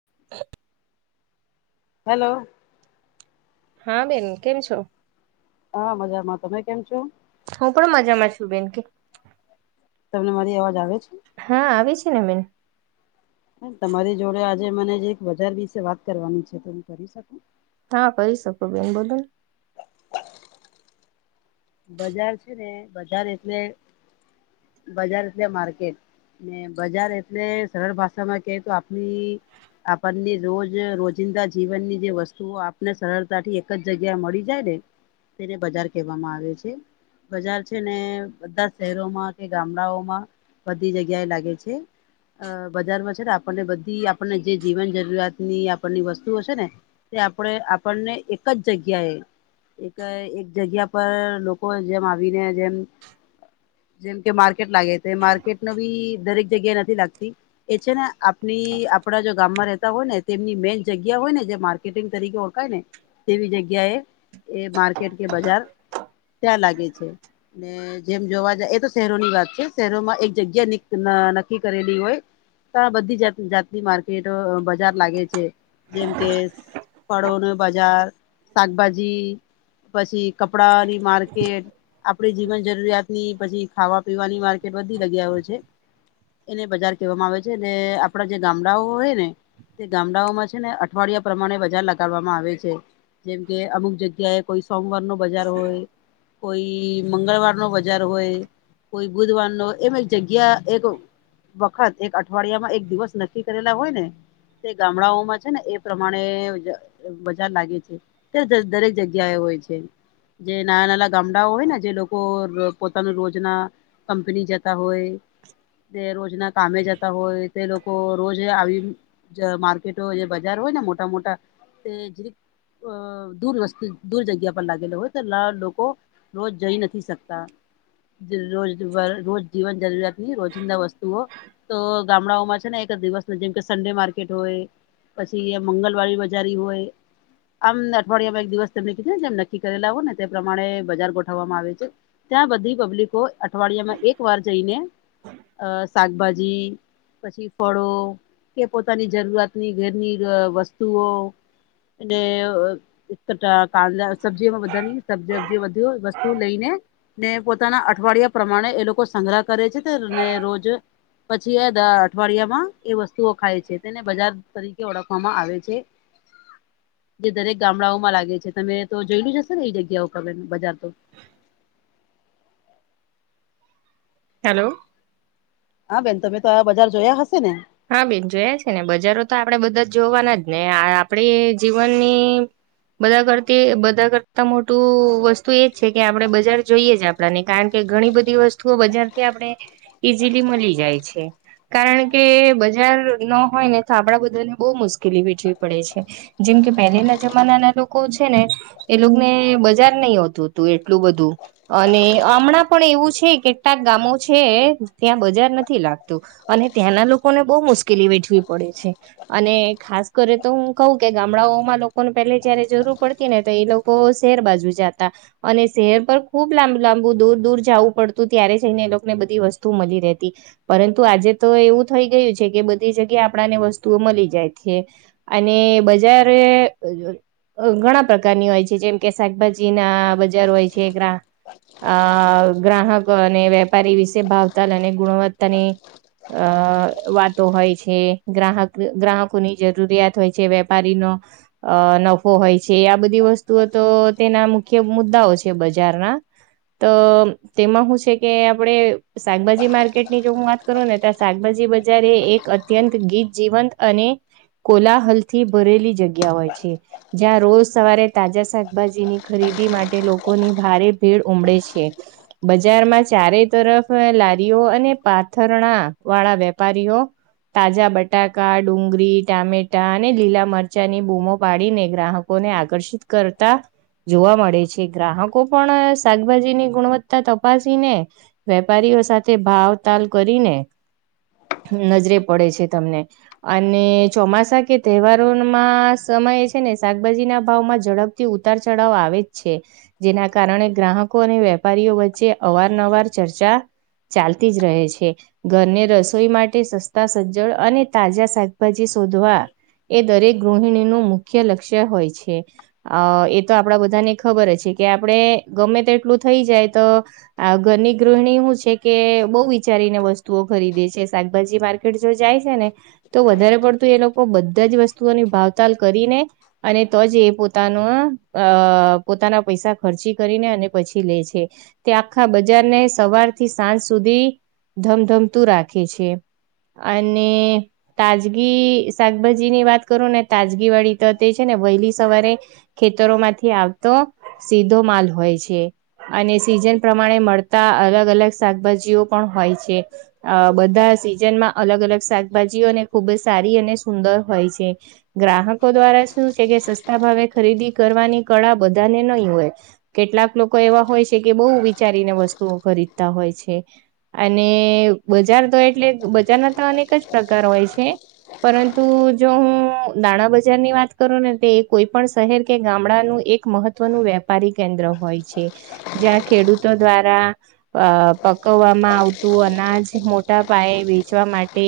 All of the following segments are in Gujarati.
[inaudible] હેલો. હા બેન કેમ છો? હા મજામાં. તમે કેમ છો? હું પણ મજામાં છું બેન કે તમને મારી અવાજ આવે છે? હા આવે છે ને બેન. તમારી જોડે આજે મને જે એક બજાર વિશે વાત કરવાની છે તો હું કરી શકું? હા કરી શકો બેન બોલો. બજાર છે ને બજાર એટલે બજાર એટલે માર્કેટ ને બજાર એટલે સરળ ભાષામાં કે તો આપની આપણને રોજ રોજિંદા જીવન ની જે વસ્તુઓ આપને સરળતા થી એક જ જગ્યા મળી જાય ને. તેને બજાર કહેવામાં આવે છે. બજાર છે ને, બધા શહેરોમાં ગામડાઓમાં બધી જગ્યા એ લાગે છે. અ બજારમાં છે ને, આપણને બધી આપણને જે જીવન જરૂરિયાત ની આપણની વસ્તુઓ છે ને. તે આપણે આપણને એક જ જગ્યાએ એક એક જગ્યા પર લો લોકો જેમ આવીને જેમ. જેમ કે માર્કેટ લાગે તે માર્કેટ બી દરેક જગ્યા નથી લાગતી. એ છે ને, આપણી આપણા જો ગામમાં રહેતા હોય. ને તેમની મેન જગ્યા હોય ને. જે માર્ટ માર્કેટિંગ તરીકે ઓળખાય ને, તેવી જગ્યા એ એ માર્કેટ કે બજાર. ત્યાં લાગે છે. ને જેમ જોવા જાય, એ તો શહેરોની વાત છે, શહેરો માં એક જગ્યા નક્કી કરેલી હોય. બધી જાત માર્કેટો બજાર લાગે છે, જેમ કે ફળો નો બજાર શાકભાજી પછી કપડાની માર્કેટ. કે, આપણી જીવન જરૂરિયાત ની પછી ખાવા પીવાની માર્કેટ વધી લગ્યા હોય છે. એને બજાર કહેવામાં આવે છે, અને આપણા જે ગામડાઓ હોય ને. તે ગામડાં છે ને, અઠવાડિયા પ્રમાણે બજાર લગડવામાં આવે છે. જેમ કે અમુક જગ્યાએ કોઈ સોમવાર નો બજાર હોય. કોઈ મંગળનો બજાર હોય, કોઈ બુધનો એમ એક જગ્યા એક વખત એક અઠવાડિયામાં એક દિવસ નક્કી કરેલા હોય ને. તે ગામડાઓમાં છે ને, એ પ્રમાણે બજાર લાગે છે. તે દરેક જગ્યા એ હોય છે, જે નાના નાના ગામડાઓ હોય ને, જે લોકો પોતાનું રોજના કંપની જતા હોય. તે રોજના કામે જતા હોય, તે લોકો રોજ આવી. જ માર્કેટોય હોય બજાર હોય ને મોટા મોટા તે જે. અ દૂર વસ્તી દૂર જગ્યા પર લાગેલો હોય તો લાડ. લોકો રોજ જઈ નથી શકતા. રોજ રોજ જીવન જરૂરિયાતની રોજિંદા વસ્તુઓ. તો ગામડાઓમાં છે ને, એક દિવસ જેમ કે સડે માર્કેટ હોય. પછી, મંગલવાડી બજારી હોય. આમ અઠવાડિયામાં એક દિવસ તેમને કીધે જેમ નક્કી કરેલાાવો ને તે પ્રમાણે બજાર ગોઠવવામાં આવે છે. ત્યાં બધી પબ્લિકો અઠવાડિયામાં એક વાર જઈને અ શાકભાજી પછી, ફળો કે પોતાની ઘરની વસ્તુઓ. અને એક કટા કાંદા સબ્જીમાં બધાની. સબજીબજી બધું વસ્તુ લઈ ને. ને પોતાના અઠવાડિયા પ્રમાણે એ લોકો સંગ્રહ કરે છે ને રોજ. પછી, એ અઠવાડિયામાં એ વસ્તુઓ ખાય છે. તેને બજાર તરીકે ઓળખવામાં આવે છે, જે દરેક ગામડાઓમાં છે, તમે તો જોયલું હશે ને એ જગ્યા. [unintelligible] હેલો. હા, બેન તમે તો આવા બજાર જોયા હશે ને. હા બેન જોયા છે ને, બજારો તો આપડણે બધા જોવાના જ ને આપડી જીવનની. બધા કરતી બધા કરતા મોટું વસ્તુ એજ છે કે, આપણે બજાર જોઈએ જ આપણે. આપણે ને કારણ કે ઘણી બધી વસ્તુઓ બજારથી આપણે. ઈઝીલી મળી જાય છે કારણ કે. બજાર ન હોય ને તો આપડા બધાને બહુ મુશ્કેલી વેઠવી પડે છે. જેમ કે પહેલેના જમાનાના લોકો છે ને. એલો ને બજાર નઈ હોતું હતું એટલું બધું અને હમણાં પણ એવું છે કેટલાક ગામો છે ત્યાં બજાર નથી લાગતું અને ત્યાંના લોકોને બહુ મુશ્કેલી વેઠવી પડે છે. અને ખાસ કરી તો હું કહ કે ગામડાઓમાં લોકોને પેલે જયારે જરૂર પડતી ને તો એ લોકો તો શેર બાજુ જતા. અને શહેર પર ખૂબ લાંબુ લાંબુ દૂર દૂર જવું પડતું ત્યારે જઈને એ લોકોને બધી વસ્તુ મળી રહેતી પરંતુ આજે તો એવું થઈ ગયું છે કે બધી જગ્યા આપણને વસ્તુઓ મળી જાય છે. અને બજારે ઘણા પ્રકારની હોય છે જેમ કે શાકભાજી ના બજાર હોય છે. અ ગ્રાહકો અને વેપારી વિશે ભાવતલ અને ગુણવત્તાની આ વાતો હોય છે ગ્રાહક ગ્રાહકોની જરૂરિયાત હોય છે વેપારીનો અ નફો હોય છે આ બધી વસ્તુઓ તો તેના મુખ્ય મુદ્દાઓ છે બજારના તો તેમાં શું છે કે આપણે શાકભાજીના માર્કેટની જો હું વાત કરું ને તો શાકભાજી જ્યારે એક અત્યંત ગીત જીવંત અને. કોલાહલ થી ભરેલી જગ્યા હોય છે. જ્યાં રોજ સવારે તાજા શાકભાજીની ખરીદી માટે લોકોની ભારે ભીડ ઉમડે છે બજારમાં ચારે તરફ લારીઓ અને પાથરણા વાળા વેપ પારીઓ તાજા બટાકા ડુંગરીી ટામેટા અને લીલા મરચા ની બૂમો પાડી ને ગ્રાહકો લોકોને આકર્ષિત કરતા જોવા મળે છે ગ્રાહકો પણ શાકભાજીની ગુણવત્તા તપાસીને વેપારીઓ સાથે ભાવ તાલ કરીને નજરે પડે છે તમને અને ચોમાસા કે તહેવારોમાં સમય છે ને શાકભાજી ના ભાવ માં ઝડપ થી ઉતાર ચઢાવ આવે જ છે. જેના કારણે ગ્રાહકો અને વેપારીઓ વચ્ચે અવારનવાર ચર્ચા ચાલતી જ રહે છે ઘરને રસ રસોઈ માટે સસ્તા અને શાકભાજી શોધવા ગૃહિણીનું મુખ્ય લક્ષ્ય હોય છે. અ એ તો આપડા બધાને ખબર જ છે કે આપડણે ગમે તે એટલું થઈ જાય. તો ઘરની ગૃહિણી શું છે કે બહ વિચારીને વસ્તુઓ ખરીદે છે. શાકભાજી માર્કેટ જો જાય છે ને તો વધારે પડતું એ લોકો તો બધા જ વસ્તુઓની ભાવતાલ કરીને અને તો જ એ પોતાનો અ પોતાના પૈસા ખર્ચી કરીને અને પછી લે છે. તે આખા બજારને સવાર થી સાંજ સુધી ધમધમતું રાખે છે. અને તાજગી શાકભાજીની વાત કરું ને તાજગી વાળી તો તે છે ને વહેલી સવારે ખેતરો માંથી આવતો સીધો માલ હોય છે. અને સિઝન પ્રમાણે મળતા અલગ અલગ શાકભાજીઓ પણ હોય છે. અ બધા સિઝનમાં અલગ અલગ શાકભાજીઓને ખુબ જ સારી અને સુંદર હોય છે. ગ્રાહકો દ્વારા શું છે કે સસ્તા ભાવે ખરીદી કરવાની કળા બધાને નહી હોય કેટલાક લોકો એવા હોય છે કે બહુ વિચારીને વસ્તુઓ ખરીદતા હોય છે. અને બજાર તો એટલે બજારના તો અનેક જ પ્રકાર હોય છે. પરંતુ જો હું દાણા બજારની વાત કરું ને તો કોઈ પણ શહેર કે ગામડાનું એક મહત્વનું વેપારી કેન્દ્ર હોય છે. જ્યાં ખેડૂતો દ્વારા અ પકવવામાં આવતું અનાજ જે મોટા પાયે વેચવા માટે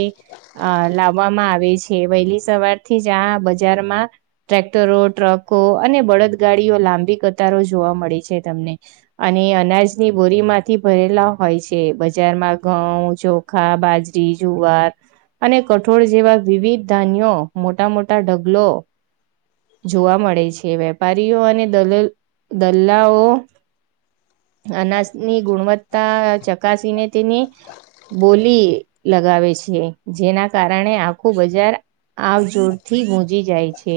અ લાવવામાં આવે છે વહેલી સવાર થી જ આ બજારમાં ટ્રેક્ટરો, ટ્રકો અને બળદગાડીઓ લાંબી કતારો જોવા મળી છે તમને. અને અનાજની બોરી માંથી ભરેલા હોય છે. બજારમાં ઘઉં ચોખા, બાજરી, જુવાર અને કઠોળ જેવા વિવિધ ધાન્યો મોટા -મોટા ઢગલો જોવા મળે છે. વેપારીઓ અને દલ દલ્લાઓ અનાજની ગુણવત્તા ચકાસીને તેની બોલી લગાવે છે. જેના કારણે આખું બજાર આવ જોરથી ગુંજી જાય છે.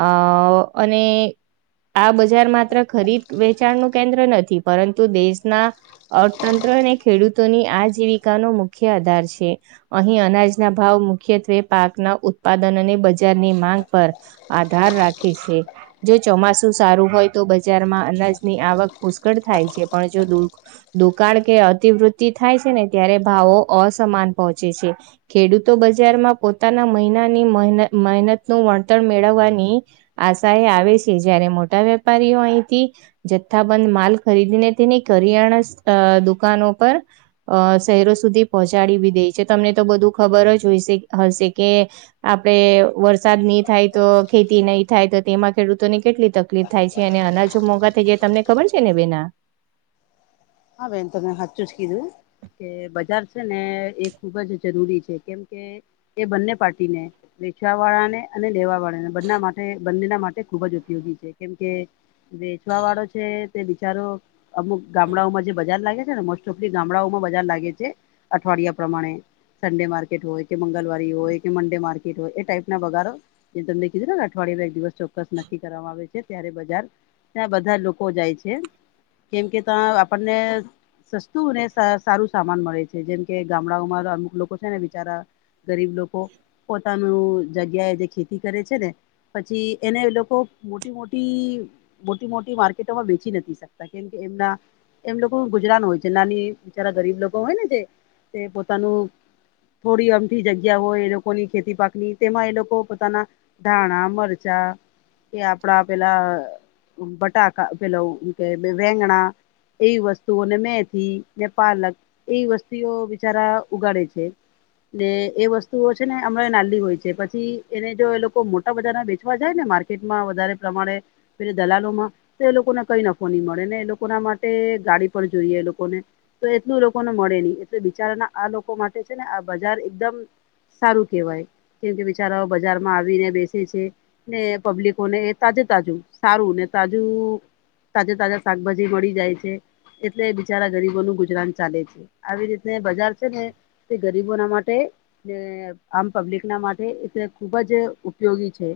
અ અને આ બજાર માત્ર ખરીદ વેચાણ નું કેન્દ્ર નથી પરંતુ દેશના અર્થતંત્ર ને ખેડૂતોની આજીવિકા નો મુખ્ય આધાર છે. અહીં અનાજના ભાવ મુખ્યત્વે પાકના ઉત્પાદન અને બજારની માંગ પર આધાર રાખે છે. જો ચોમાસું સારું હોય તો બજારમાં અનાજની આવક પુષ્કળ થાય છે પણ જો દુ દુકાળ કે અતિવૃત્તિ થાય છે ને ત્યારે ભાવો અસમાન પહોંચે છે. ખેડૂતો બજાર માં પોતાના મહિનાની મહેનત નું વળતર મેળવવાની આશાએ આવે છે જયારે મોટા વેપારીઓ અહીથી જથ્થાબંધ માલ ખરીદીને તેની કરિયાણા અ દુકાનો પર અ શહેરો સુદી પહોંચાડી બી દેય છે તમને તો બધું ખબર જ હોયશે હશે કે આપડે વરસાદ નહી થાય તો ખેતી નહી થાય તો તેમાં ખેડૂતોને કેટલી તક તકલીફ થાય છે, અને અનાજો મોંઘા થઈ જાય તમને ખબર છે ને બેન આ? હાં, બેન તમે હાચુંજ કીધું. કે બજાર છે ને એ ખુબ જ જરૂરી છે કેમ કે એ બંને પાર્ટીને વેચવા વાળાને અને લેવા વાળાને બને માટે બંનેના માટે ખુબ જ ઉપયોગી છે કેમ કે વેચવા વાળો છે તે બિચારો અમુક ગામડાઓમાં જ બજાર લાગે છે ને મોસ્ટ ઓફલી ગામડાઓમાં બજાર લાગે છે અઠવાડિયા પ્રમાણે. સન્ડે માર્કેટ હોય કે મંગલવારી હોય કે મનડે માર્કેટ હોય એ ટાાઈપ ના વગારો. જે તમને કીધું ને અઠવાડિયામાં એક દિવસ ચોક્કસ નક્કી કરવામાં આવે છે ત્યારે બજાર ત્યાં બધા લોકો જાય છે. કેમ કે ત્યા આપણને સસ્તું ને સારું સામાન મળે છે. જેમ કે ગામડાઓમાં અમુક લોકો છે ને બિચારા ગરીબ લોકો પોતાનું જગ્યાએ જે ખેતી કરે છે ને પછી એને લોકો મોટી -મોટી મોટી -મોટી માર્કેટોમાં વેચી નથી શકતા. કેમ કે એમના એમ લોકો ગુજરાન હોય છે. નાની બિચારા ગરીબ લોકો હોય ને જે તે પોતાનું થોડી અમઠી જગ્યા હોય એ લોકોની ખેતી પાક ની તેમાં એ લોકો પોતાના ધાણા, મરચા કે આપડા પેલા બટાકા પેલા હું કે વેંગણા એવી વસ્તુઓને મેથી ને પાલક એવી વસ્તીઓ બિચારા ઉગાડે છે. ને એ વસ્તુઓ છે ને હમણાં નાલી હોય છે પછી એને જો એ લોકો મોટા બજાર ના વેચવા જાય ને માર્કે કેટ માં વધારે પ્રમાણે પેલો દલાલોમાં તો એ લોકોને કઈ નફો નહી મળે ને એ લોકોના મા ટે ગાડી પર જોઈએ એ લોકોને. તો એટલું લોકોને મળે નહી એટલે બિચારાના આ લોકો માટે છે ને આ બજાર એકદમ સારું કેવાય કેમ કે બિચારાઓ બજારમાં આવીને બેસે છે. ને પબ્લિકો ને એ તાજે તાજું સારું ને તાજું તાજા તાજા શાકભાજી મળી જાય છે એટલે બિચારા ગરીબો નું ગુજરાન ચાલે છે. આવી રીતે બધા છે ને તે ગરીબો ના માટે કે આમ પબ્લિક ના માટે એ ખુબ જ ઉપયોગી છે.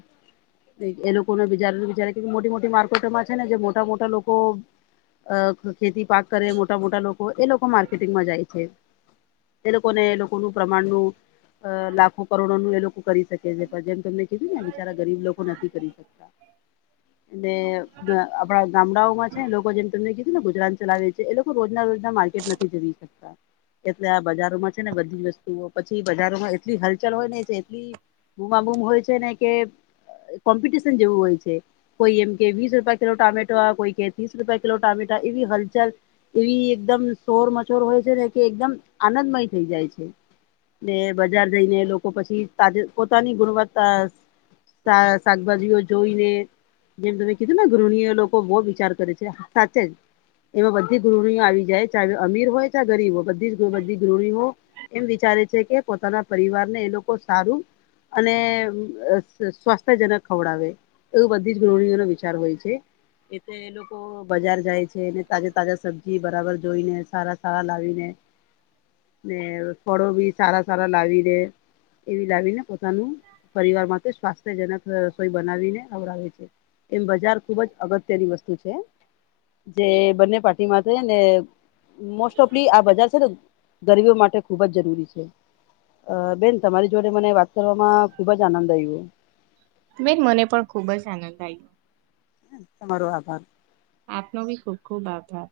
એ લોકોને [unintelligible] મોટી મોટી માર્કેટમાં છે ને જે મોટા મોટા લોકો અ ખેતી પાક કરે મોટા મોટા લોકો એ લોકો માર્કેટિંગમાં જાય છે. એ લોકો ને એ લોકોનું પ્રમાણ નુ અ લાખો કરોડો નું એ લોકો કરી શકે છે પણ જેમ તમને કીધું ને બિચારા ગરીબ લોકો નથી કરી ને આપડા ગામડાઓમાં છે લોકો જે તમને કીધુંને ગુજરાન ચલાવે છે એ લોકો રોજના રોજ માર્કેટ નથી જઇ શકતા. એટલે આ બજારોમાં છે ને બધી જ વસ્તુઓ પછી બજારોમાં એટલી હલચલ હોય ને એટલી બૂમા બૂમ હોય છે ને કે કોમ્પિટિશન જેવું હોય છે કોઈ એમ કે વીસ રૂપિયા કિલો ટામેટો કોઈ કે ત્રીસ રૂપિયા લો ટમેટા એવી હલચલ એવી એકદમ શોર મચોર હોય છે ને કે એકદમ આનંદમય થઈ જાય છે. ને બજાર જઈને લોકો પછી તાજે પોતાની ગુણવત્તા ત્યાં શાકભાજીઓ જોઈને જેમ તમે કીધું ને ગૃહણીય લોકો બહુ વિચાર કરે છે. સાચે જ એમાં બધી ગૃહિણીઓ આવી જાય ચાહે અમીર હોય ચાહે ગરીબ હોય. [unintelligible] ગૃણીઓ એમ વિચારે છે કે પોતાના પરિવાર ને એ લોકો સારું અને અ ય સ્વાસ્થ્યજનક ખવડાવે એવું બધી જ ગૃહણીઓનો વિચાર હોય છે એટલે એ લોકો બજાર જાય છે અનેને તાજા તાજા સબ્જી બરાબર જોઈને સારા સારા લાવીને ને ફળો બી સારા સારા લાવી ને એવી લાવીને પોતાનું પરિવાર માટે સ્વાસ્થ્યજનક રસોઈ બનાવીને ખવડાવે છે. એમ બજાર ખુબ જ અગત્યની વસ્તુ છે. જે બંને પાર્ટીમાં છે ને મોસ્ટ ઓફલી આ બજાર છે ને ગરીબી માટે ખુબ જ જરૂરી છે. અ બેન તમારી જોડે મને વાત કરવામાં ખુબ જ આનંદ આવ્યો. બેન મને પણ ખુબ જ આનંદ આવ્યો. તમારો આભાર. આપનો બી ખુબ ખુબ આભાર.